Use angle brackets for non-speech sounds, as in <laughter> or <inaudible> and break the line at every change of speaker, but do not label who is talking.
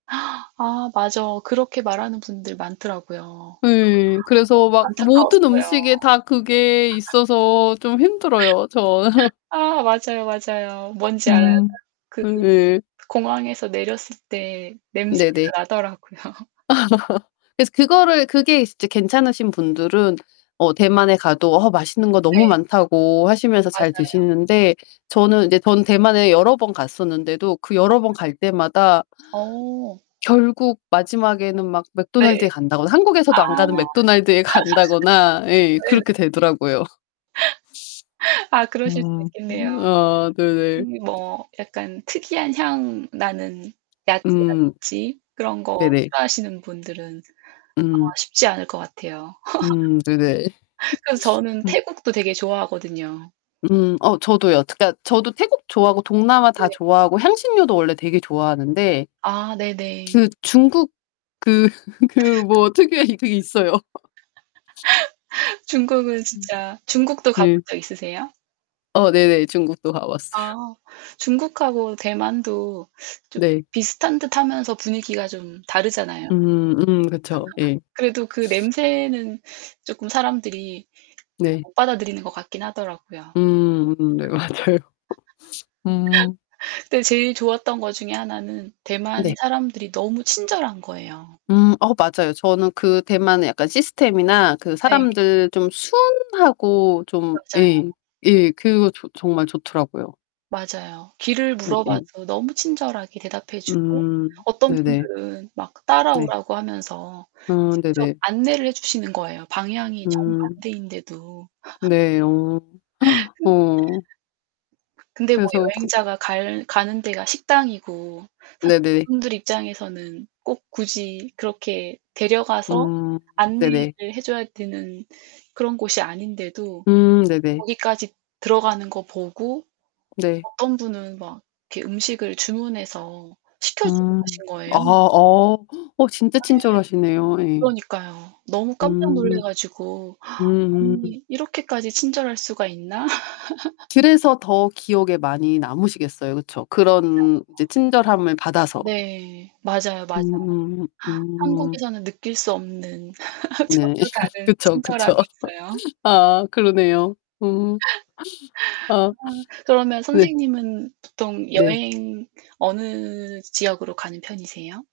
<gasps> 아 맞아. 그렇게 말하는 분들 많더라고요. 어
네 그래서 막 모든
안타까웠어요.
음식에 그게 있어서 좀 힘들어요 저는.
<laughs> 아 맞아요, 맞아요. 뭔지 알아요. 딱
음.
그
네.
공항에서 내렸을 때
네네.
냄새가 나더라고요.
<laughs> 그래서 그거를 그게 이제 괜찮으신 분들은 어 대만에 가도 어 맛있는 거 너무
네.
많다고 하시면서
맞아요.
잘
맞아요.
드시는데 저는 이제 전 대만에 여러 번 갔었는데도 그
아.
여러 번 갈 때마다
어.
<gasps> 결국 마지막에는 막
네.
맥도날드에 간다거나.
아.
한국에서도 안 가는
<laughs>
맥도날드에 간다거나. 예
네네.
그렇게 되더라고요.
<laughs> 아 그러실 수도
음.
있겠네요.
아 네네.
특히 뭐 약간 특이한 향 나는
음.
야채라든지 그런 거
네네.
싫어하시는 분들은 아마
음.
쉽지 않을 것 같아요.
음. 네네.
<laughs> 그래서 저는
<laughs> 음.
태국도 되게 좋아하거든요.
음 어 저도요. 그니까 저도 태국 좋아하고 동남아
네.
다 좋아하고 향신료도 원래 되게 좋아하는데
아 네네.
그 중국 그 그 뭐 특유의 그게 있어요.
<laughs> 중국은
음,
진짜. 중국도 가본
네.
적 있으세요?
어 네네. 중국도 가 봤어요.
아 중국하고 대만도 좀
네.
비슷한 듯하면서 분위기가 좀 다르잖아요. <laughs>
음. 음. 그쵸. 예.
그래도 그 냄새는 쪼끔 사람들이 잘
네.
못 받아들이는 것 같긴 하더라고요.
음. 음 네 맞아요. 음.
<laughs> 그런데 제일 좋았던 거 중에 하나는 대만의
네.
사람들이 너무 친절한 거예요.
음 어 맞아요. 저는 그 대만의 약간 시스템이나 그
네.
사람들 좀 순하고 좀
맞아요.
예. 예. 그거 저 정말 좋더라고요.
맞아요. 길을
응응
물어봐도 너무 친절하게 대답해 주고
음.
어떤
네네.
분들은 막
네.
따라오라고 하면서
아
직접
네네.
안내를 해 주시는 거예요. 방향이
음.
정반대인데도.
네. 어.
<laughs>
<gasps>
근
어.
근데 뭐
그래서 그
여행자가 갈 가는 데가 식당이고. 사실
네네.
그분들 입장에서는 꼭 굳이 그렇게 데려가서
음 네네.
안내를 해 줘야 되는 그런 곳이 아닌데도
음 네네.
거기까지 들어가는 거 보고
네.
어떤 분은 막 이렇게 음식을 주문해서 시켜주고
음.
가신
아
거예요.
어 <gasps> 어 진짜 친절하시네요.
<unintelligible>
예.
그러니까요. 너무 깜짝 놀라
음.
가지고. <gasps>
음.
'아니 이렇게까지 친절할 수가 있나?' <laughs>
그래서 더 기억에 많이 남으시겠어요. 그쵸?
맞아요.
그런 이제 친절함을 받아서.
네. 맞아요, 맞아요.
음 음.
한국에서는 느낄 수 없는 <laughs>
네.
전혀 다른
그쵸.
친절함이
그쵸.
있어요.
아 그러네요. 음. <gasps>
<laughs>
아.
아 그러면
네.
선생님은 보통
네.
여행 어느 지역으로 가는 편이세요?